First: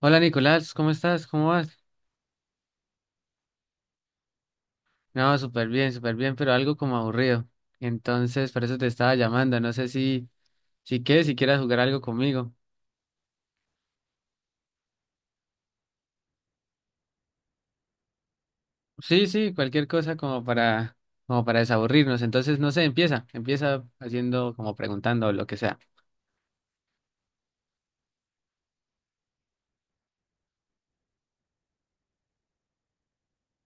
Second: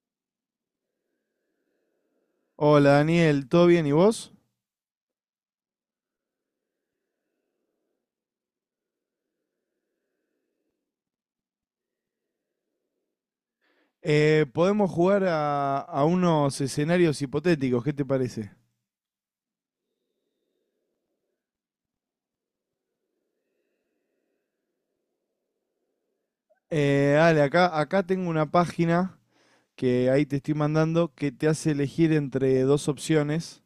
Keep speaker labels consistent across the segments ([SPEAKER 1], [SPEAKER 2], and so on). [SPEAKER 1] Hola Nicolás, ¿cómo estás? ¿Cómo vas?
[SPEAKER 2] Hola Daniel, ¿todo bien y vos?
[SPEAKER 1] No, súper bien, pero algo como aburrido. Entonces, por eso te estaba llamando. No sé si, si quieres, si quieras jugar algo conmigo.
[SPEAKER 2] Podemos jugar a unos escenarios hipotéticos, ¿qué te parece?
[SPEAKER 1] Sí, sí, cualquier cosa como para, como para desaburrirnos. Entonces, no sé, empieza haciendo como preguntando o lo que sea.
[SPEAKER 2] Dale, acá tengo una página que ahí te estoy mandando que te hace elegir entre dos opciones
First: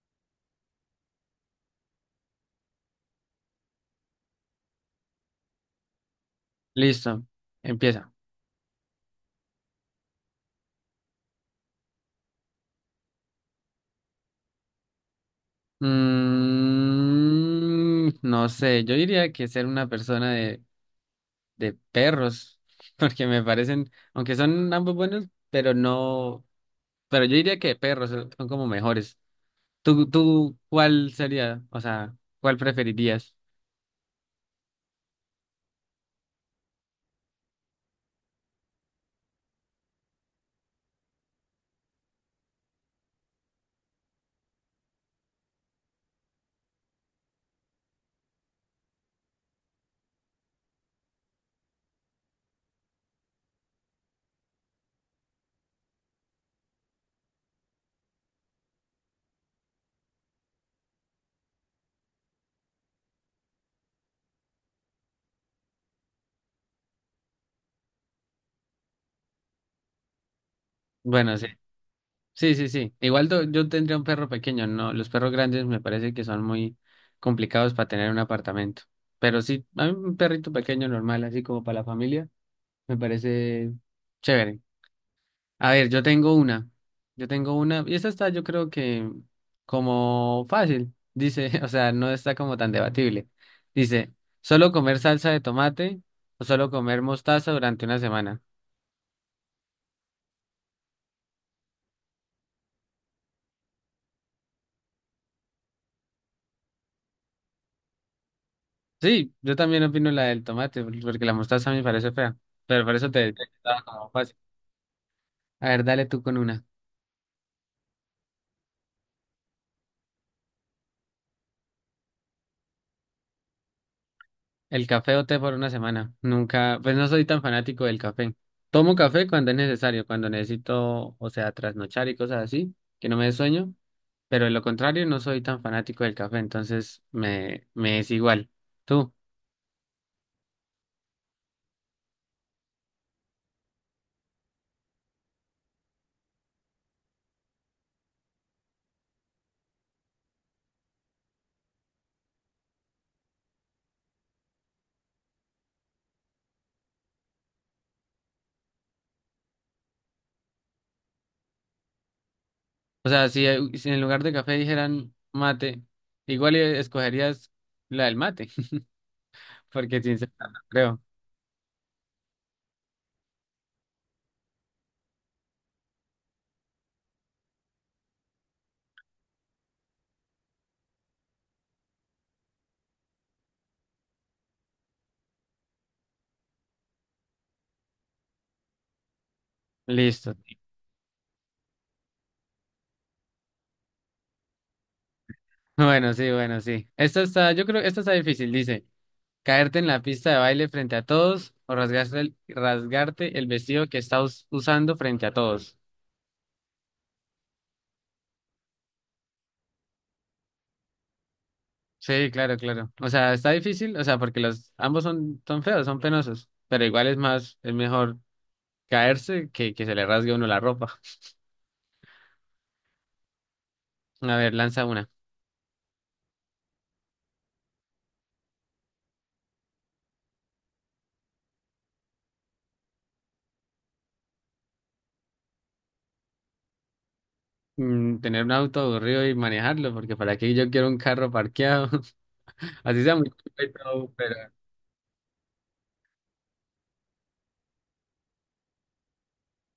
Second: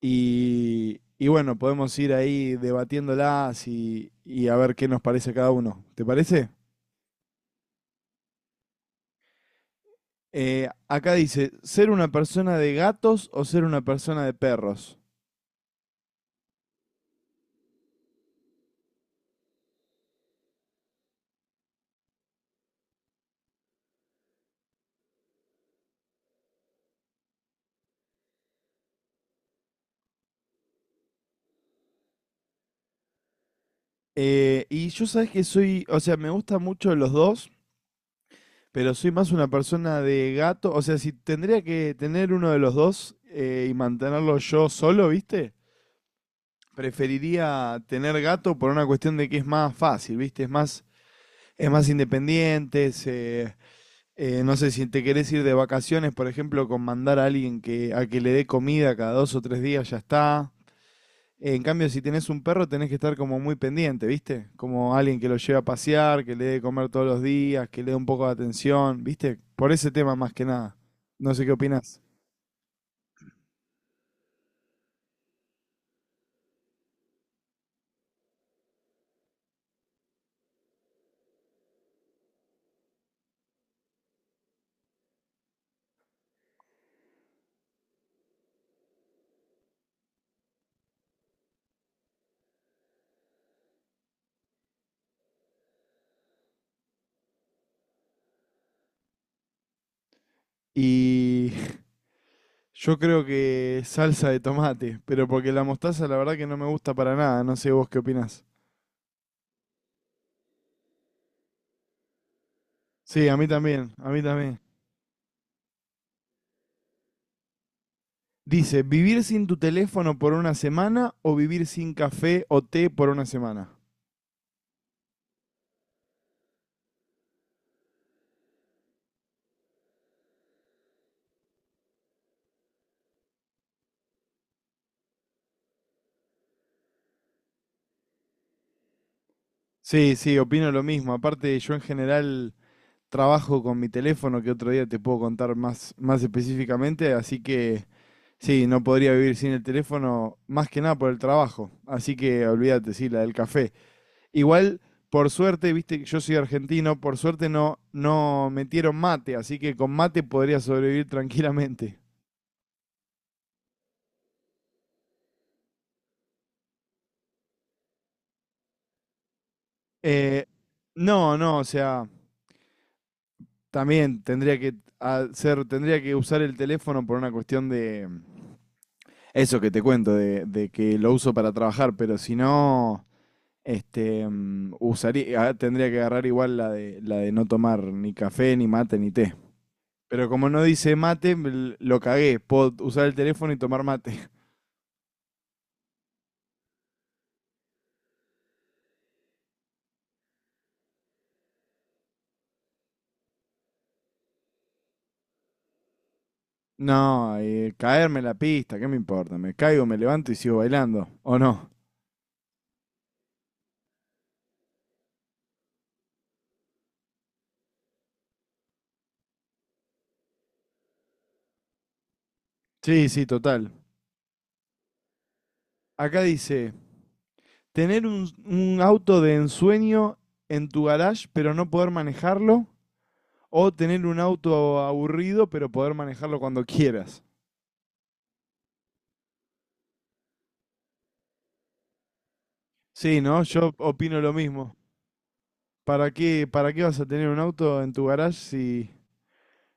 [SPEAKER 2] y bueno, podemos ir ahí debatiéndolas y a ver qué nos parece a cada uno. ¿Te parece?
[SPEAKER 1] Listo, empieza.
[SPEAKER 2] Acá dice, ¿ser una persona de gatos o ser una persona de perros?
[SPEAKER 1] No sé, yo diría que ser una persona de perros, porque me parecen, aunque son ambos buenos, pero no. Pero yo diría que perros son como mejores. ¿Tú, tú cuál sería? O sea, ¿cuál preferirías?
[SPEAKER 2] Y yo sabes que soy, o sea, me gustan mucho los dos, pero soy más una persona de gato. O sea, si tendría que tener uno de los dos y mantenerlo yo solo, ¿viste? Preferiría tener gato por una cuestión de que es más fácil, ¿viste? Es más independiente, no sé, si te querés ir de vacaciones, por ejemplo, con mandar a a que le dé comida cada dos o tres días, ya está. En cambio, si tenés un perro, tenés que estar como muy pendiente, ¿viste? Como alguien que lo lleve a pasear, que le dé de comer todos los días, que le dé un poco de atención, ¿viste? Por ese tema más que nada. No
[SPEAKER 1] Bueno,
[SPEAKER 2] sé
[SPEAKER 1] sí.
[SPEAKER 2] qué opinás.
[SPEAKER 1] Sí, sí, sí. Igual yo tendría un perro pequeño, no. Los perros grandes me parece que son muy complicados para tener en un apartamento. Pero sí, a mí un perrito pequeño normal, así como para la familia, me parece chévere. A ver, yo tengo una. Yo tengo una. Y esta está, yo creo que como fácil. Dice, o sea, no está como tan debatible. Dice, ¿solo comer salsa de tomate o solo comer mostaza durante una semana?
[SPEAKER 2] Y yo creo que salsa de tomate, pero porque la mostaza la verdad que no me gusta para nada, no sé vos qué opinás.
[SPEAKER 1] Sí, yo también opino la del tomate, porque la mostaza a mí me parece fea. Pero por eso te
[SPEAKER 2] Sí, a
[SPEAKER 1] decía
[SPEAKER 2] mí
[SPEAKER 1] que estaba
[SPEAKER 2] también,
[SPEAKER 1] como
[SPEAKER 2] a mí
[SPEAKER 1] fácil.
[SPEAKER 2] también.
[SPEAKER 1] A ver, dale tú con una.
[SPEAKER 2] Dice, ¿vivir sin tu teléfono por una semana o vivir sin café o té por una semana?
[SPEAKER 1] El café o té por una semana. Nunca, pues no soy tan fanático del café. Tomo café cuando es necesario, cuando necesito, o sea, trasnochar y cosas así, que no me dé sueño. Pero de lo contrario, no soy tan fanático del café, entonces me es igual. Tú,
[SPEAKER 2] Sí, sí, opino lo mismo. Aparte, yo en general trabajo con mi teléfono que otro día te puedo contar más, más específicamente, así que sí, no podría vivir sin el teléfono más que nada por el trabajo, así que olvídate, sí, la del café. Igual, por suerte, viste, que yo soy argentino, por suerte no, no metieron mate, así que con mate podría sobrevivir tranquilamente.
[SPEAKER 1] o sea, si, si en lugar de café dijeran mate, igual escogerías la del mate, porque sin ser
[SPEAKER 2] Eh,
[SPEAKER 1] tan- creo.
[SPEAKER 2] no, no, o sea, también tendría que usar el teléfono por una cuestión de… Eso que te cuento, de que lo uso para trabajar, pero si no, tendría que agarrar igual la de no tomar ni café, ni mate, ni té. Pero
[SPEAKER 1] Listo.
[SPEAKER 2] como no dice mate, lo cagué. Puedo usar el teléfono y tomar mate.
[SPEAKER 1] Bueno, sí, bueno, sí. Esta está, yo creo que esta está difícil. Dice, caerte en la pista de baile frente a todos o rasgarte el vestido que estás usando frente a todos.
[SPEAKER 2] No, caerme la pista, ¿qué me importa? Me caigo, me levanto y sigo bailando. ¿O no?
[SPEAKER 1] Sí, claro, claro. O sea, está difícil, o sea, porque los ambos son, son feos, son penosos, pero igual es más, es mejor. Caerse, que se le rasgue a uno la ropa.
[SPEAKER 2] Sí, sí, total.
[SPEAKER 1] A ver, lanza una.
[SPEAKER 2] Acá dice, tener un auto de ensueño en tu garage pero no poder manejarlo. O tener un auto aburrido pero poder manejarlo cuando quieras.
[SPEAKER 1] Tener un auto aburrido y manejarlo, porque para qué yo quiero un carro parqueado. Así sea
[SPEAKER 2] Sí,
[SPEAKER 1] muy
[SPEAKER 2] ¿no?
[SPEAKER 1] chiquito y
[SPEAKER 2] Yo
[SPEAKER 1] todo,
[SPEAKER 2] opino lo
[SPEAKER 1] pero...
[SPEAKER 2] mismo. ¿Para qué vas a tener un auto en tu garage si,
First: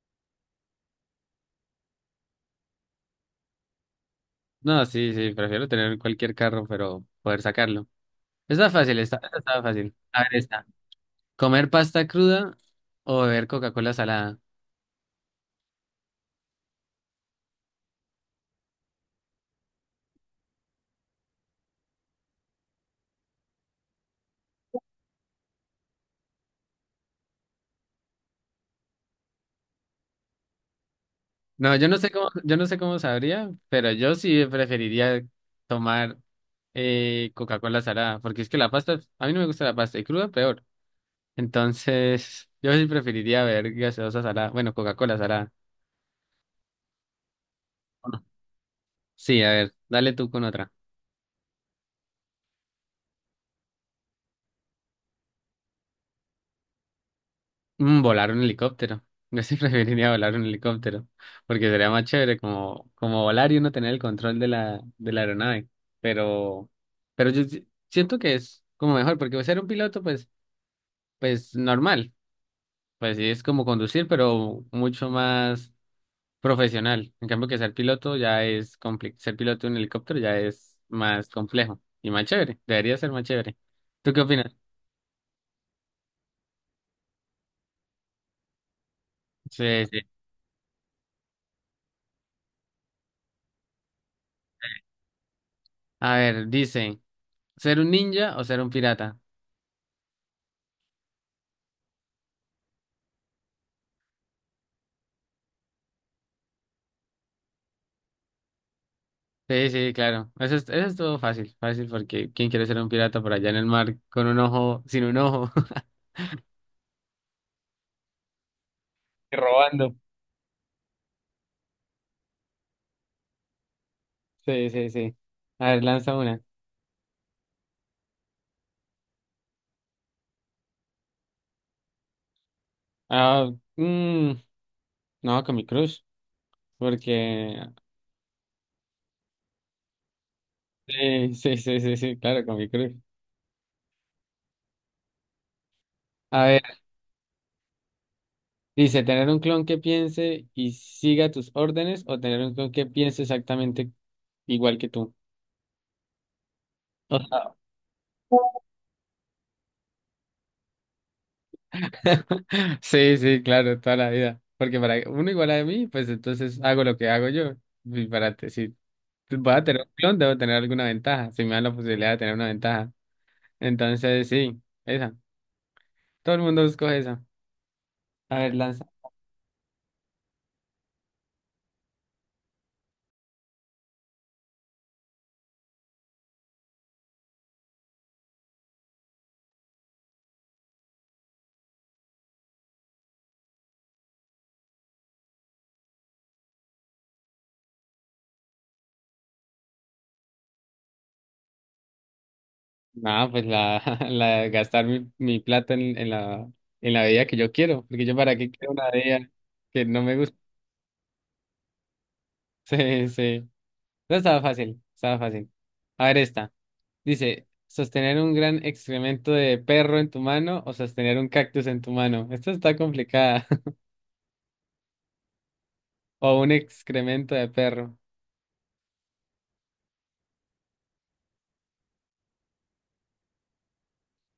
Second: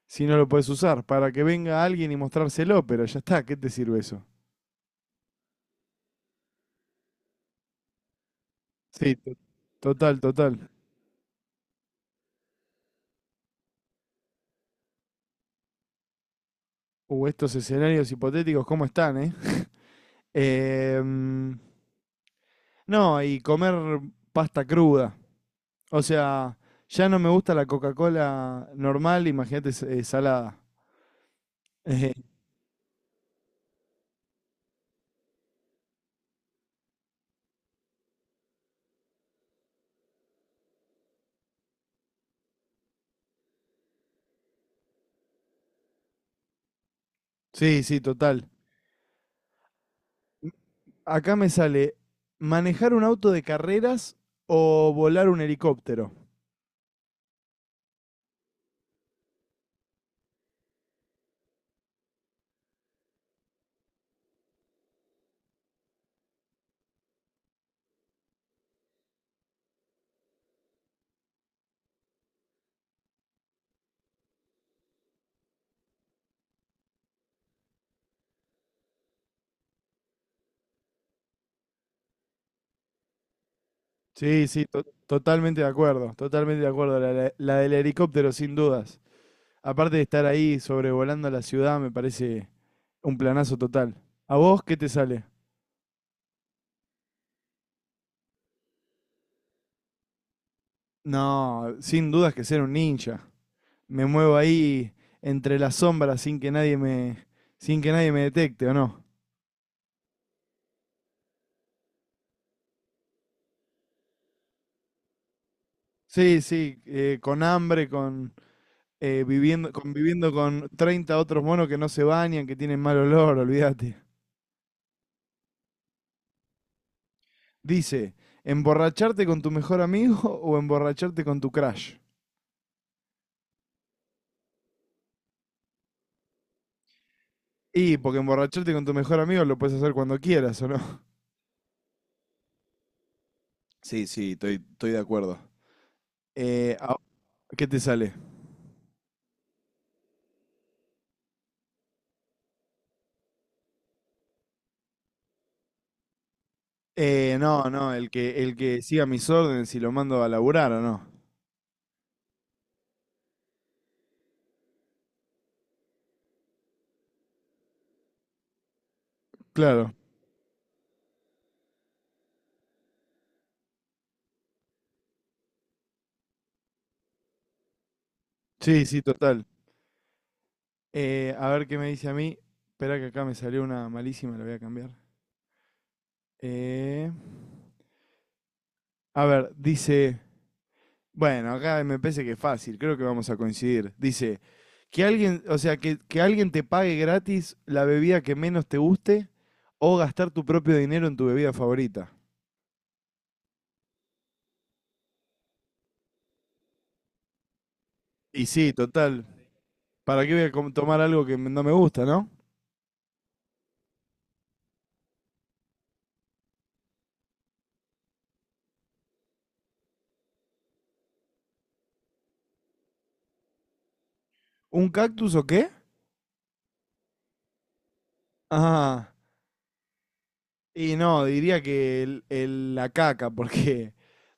[SPEAKER 2] si no lo puedes usar? Para que venga alguien y mostrárselo, pero ya está, ¿qué te sirve eso?
[SPEAKER 1] No, sí, sí, prefiero tener cualquier carro, pero poder sacarlo. Está fácil,
[SPEAKER 2] Sí,
[SPEAKER 1] está, está fácil.
[SPEAKER 2] total,
[SPEAKER 1] A ver, está.
[SPEAKER 2] total.
[SPEAKER 1] ¿Comer pasta cruda o beber Coca-Cola salada?
[SPEAKER 2] Estos escenarios hipotéticos, ¿cómo están, eh? Em, no, y comer pasta cruda. O sea, ya no me gusta la Coca-Cola normal, imagínate salada.
[SPEAKER 1] No, yo no sé cómo, yo no sé cómo sabría, pero yo sí preferiría tomar Coca-Cola salada, porque es que la pasta, a mí no me gusta la pasta, y cruda peor. Entonces, yo sí preferiría ver gaseosa salada, bueno, Coca-Cola salada.
[SPEAKER 2] Sí, sí,
[SPEAKER 1] Bueno,
[SPEAKER 2] total.
[SPEAKER 1] sí, a ver, dale tú con otra.
[SPEAKER 2] Acá me sale manejar un auto de carreras o volar un helicóptero.
[SPEAKER 1] Volar un helicóptero. Yo sí preferiría volar un helicóptero, porque sería más chévere como, como volar y uno tener el control de la aeronave. Pero, pero yo siento que es como mejor, porque ser un piloto, pues, pues normal. Pues sí, es como conducir, pero mucho más profesional. En cambio que ser piloto ya es complicado. Ser piloto de un helicóptero ya es más complejo y más chévere. Debería ser más chévere. ¿Tú qué
[SPEAKER 2] Sí,
[SPEAKER 1] opinas?
[SPEAKER 2] sí, totalmente de acuerdo, totalmente de acuerdo. La del helicóptero, sin dudas.
[SPEAKER 1] Sí,
[SPEAKER 2] Aparte
[SPEAKER 1] sí.
[SPEAKER 2] de estar ahí sobrevolando la ciudad, me parece un planazo total. ¿A vos qué te sale?
[SPEAKER 1] A ver, dice, ¿ser un ninja o ser un pirata?
[SPEAKER 2] No, sin dudas que ser un ninja. Me muevo ahí entre las sombras sin que nadie me detecte, ¿o no?
[SPEAKER 1] Sí, sí, claro. Eso es todo fácil, fácil porque ¿quién quiere ser un pirata por allá en el mar con un ojo, sin un ojo?
[SPEAKER 2] Sí, sí, con hambre, con
[SPEAKER 1] Y robando.
[SPEAKER 2] conviviendo con 30 otros monos que no se bañan, que tienen mal olor, olvídate.
[SPEAKER 1] Sí, sí, sí. A ver, lanza una.
[SPEAKER 2] Dice, ¿emborracharte con tu mejor amigo o emborracharte con tu crush?
[SPEAKER 1] Ah, mm, no, con mi crush, porque...
[SPEAKER 2] Y porque emborracharte con tu mejor amigo lo puedes hacer cuando quieras, ¿o no?
[SPEAKER 1] Sí, sí, sí, sí, sí, claro, con mi crush.
[SPEAKER 2] Sí, sí, estoy de acuerdo.
[SPEAKER 1] A ver.
[SPEAKER 2] Eh, ah, ¿Qué te sale?
[SPEAKER 1] Dice, tener un clon que piense y siga tus órdenes o tener un clon que piense exactamente igual que tú. O sea,
[SPEAKER 2] No, no, el que siga mis órdenes y lo mando a laburar, ¿o no?
[SPEAKER 1] sí, sí, claro, toda la vida. Porque para uno igual a mí, pues entonces hago lo que hago yo. Y si voy a tener un
[SPEAKER 2] Claro.
[SPEAKER 1] clon, debo tener alguna ventaja. Si me dan la posibilidad de tener una ventaja. Entonces, sí, esa. Todo el mundo escoge esa. A ver, lanza.
[SPEAKER 2] Sí, sí, total. A ver qué me dice a mí. Espera que acá me salió una malísima, la voy a cambiar. Eh, a ver, dice, bueno, acá me parece que es fácil, creo que vamos a coincidir. Dice, que alguien te pague gratis la bebida que menos te guste o gastar tu propio dinero en tu bebida favorita.
[SPEAKER 1] No, pues la, la de gastar mi, mi plata en la bebida que yo quiero. Porque yo para
[SPEAKER 2] Y
[SPEAKER 1] qué quiero
[SPEAKER 2] sí,
[SPEAKER 1] una
[SPEAKER 2] total.
[SPEAKER 1] bebida que no me
[SPEAKER 2] ¿Para qué
[SPEAKER 1] gusta.
[SPEAKER 2] voy a tomar algo que no me gusta, no?
[SPEAKER 1] Sí, sí. No estaba fácil, estaba fácil. A ver esta. Dice, sostener un gran excremento de perro en tu mano o sostener un cactus en tu mano. Esta está complicada.
[SPEAKER 2] ¿Un cactus o qué?
[SPEAKER 1] O un excremento de perro.
[SPEAKER 2] Ah, y no, diría que la caca, porque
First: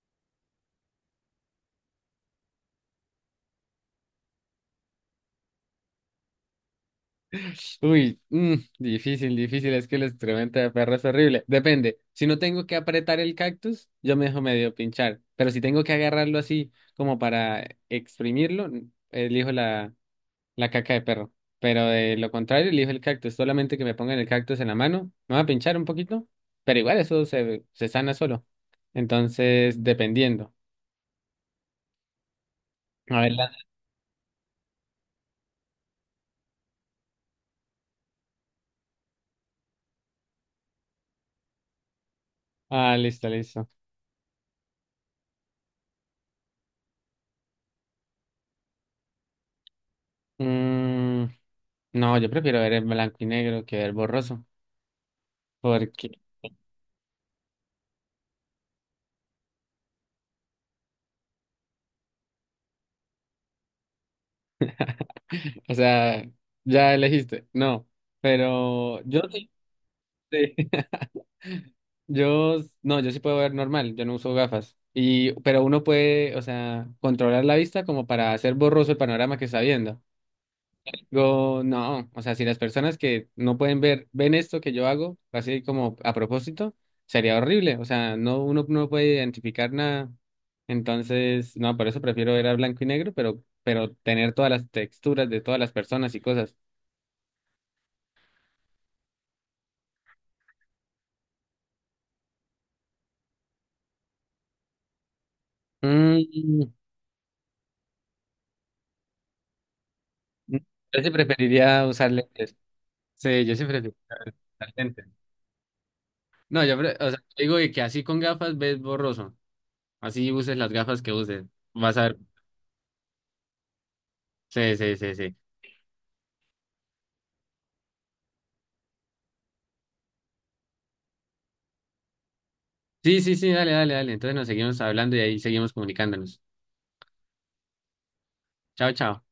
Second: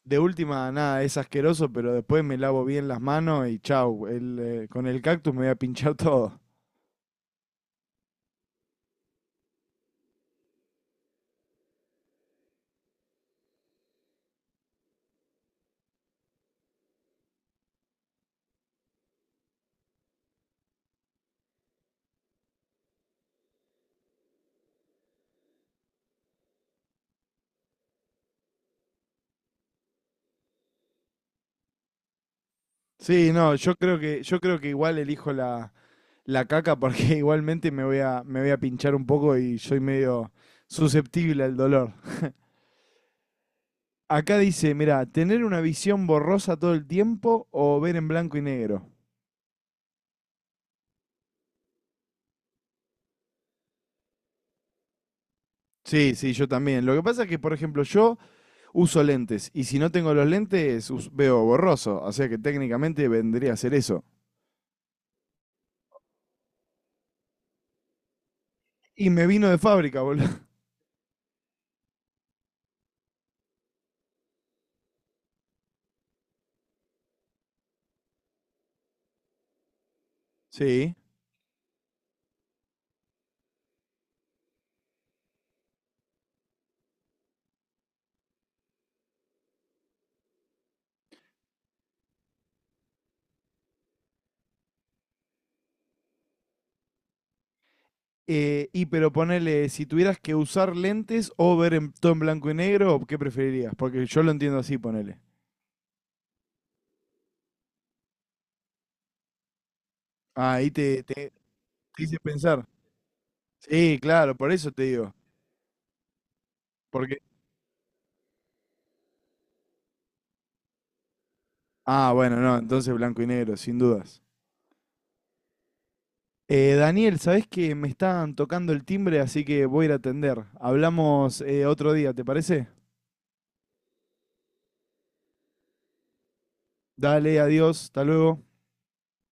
[SPEAKER 2] de última, nada, es asqueroso, pero después me lavo bien las manos y chau. Con el cactus me voy a pinchar todo.
[SPEAKER 1] Uy, difícil, difícil. Es que el excremento de perro es horrible. Depende. Si no tengo que apretar el cactus, yo me dejo medio pinchar. Pero si tengo que agarrarlo así como para exprimirlo, elijo la la caca de perro. Pero de lo contrario, elijo el cactus. Solamente que me pongan el cactus en la mano. Me va a pinchar un poquito. Pero igual eso se, se sana solo. Entonces, dependiendo. A ver,
[SPEAKER 2] Sí,
[SPEAKER 1] la-
[SPEAKER 2] no, yo creo que igual la caca porque igualmente me voy a pinchar un poco y soy medio susceptible al dolor.
[SPEAKER 1] ah, listo, listo.
[SPEAKER 2] Acá dice, mira, tener una visión borrosa todo el tiempo o ver en blanco y negro.
[SPEAKER 1] Mm, no, yo prefiero ver en blanco y negro que ver borroso.
[SPEAKER 2] Sí,
[SPEAKER 1] Porque,
[SPEAKER 2] sí, yo también. Lo que pasa es que, por ejemplo, yo uso lentes y si no tengo los lentes veo borroso, o sea que técnicamente vendría a ser eso.
[SPEAKER 1] o sea, ya elegiste. No. Pero
[SPEAKER 2] Y
[SPEAKER 1] yo
[SPEAKER 2] me vino
[SPEAKER 1] sí.
[SPEAKER 2] de fábrica, boludo.
[SPEAKER 1] Sí. Yo, no, yo sí puedo ver normal, yo no uso gafas. Y, pero uno puede, o sea, controlar la vista como para hacer borroso el panorama que está viendo.
[SPEAKER 2] Sí.
[SPEAKER 1] Yo, no, o sea, si las personas que no pueden ver, ven esto que yo hago, así como a propósito, sería horrible. O sea, no, uno no puede identificar nada. Entonces, no, por eso prefiero ver a blanco y negro, pero tener todas las texturas de todas las personas y cosas.
[SPEAKER 2] Y pero ponele, si tuvieras que usar lentes o todo en blanco y negro, ¿qué preferirías? Porque yo lo entiendo así, ponele.
[SPEAKER 1] Mm, mm,
[SPEAKER 2] Ah,
[SPEAKER 1] yo sí preferiría
[SPEAKER 2] te
[SPEAKER 1] usar
[SPEAKER 2] hice
[SPEAKER 1] lentes.
[SPEAKER 2] pensar.
[SPEAKER 1] Sí, yo sí preferiría
[SPEAKER 2] Sí, claro, por eso
[SPEAKER 1] usar
[SPEAKER 2] te
[SPEAKER 1] lentes.
[SPEAKER 2] digo.
[SPEAKER 1] No, o
[SPEAKER 2] Porque,
[SPEAKER 1] sea, digo que así con gafas ves borroso. Así uses las gafas que uses. Vas a ver.
[SPEAKER 2] bueno, no, entonces blanco y negro, sin dudas.
[SPEAKER 1] Sí, sí, sí, sí.
[SPEAKER 2] Daniel, sabés que me están tocando el timbre, así que voy a ir a atender. Hablamos otro día, ¿te parece?
[SPEAKER 1] Sí, sí, sí, dale, dale, dale. Entonces nos seguimos hablando y ahí seguimos comunicándonos.
[SPEAKER 2] Dale, adiós, hasta luego.
[SPEAKER 1] Chao, chao.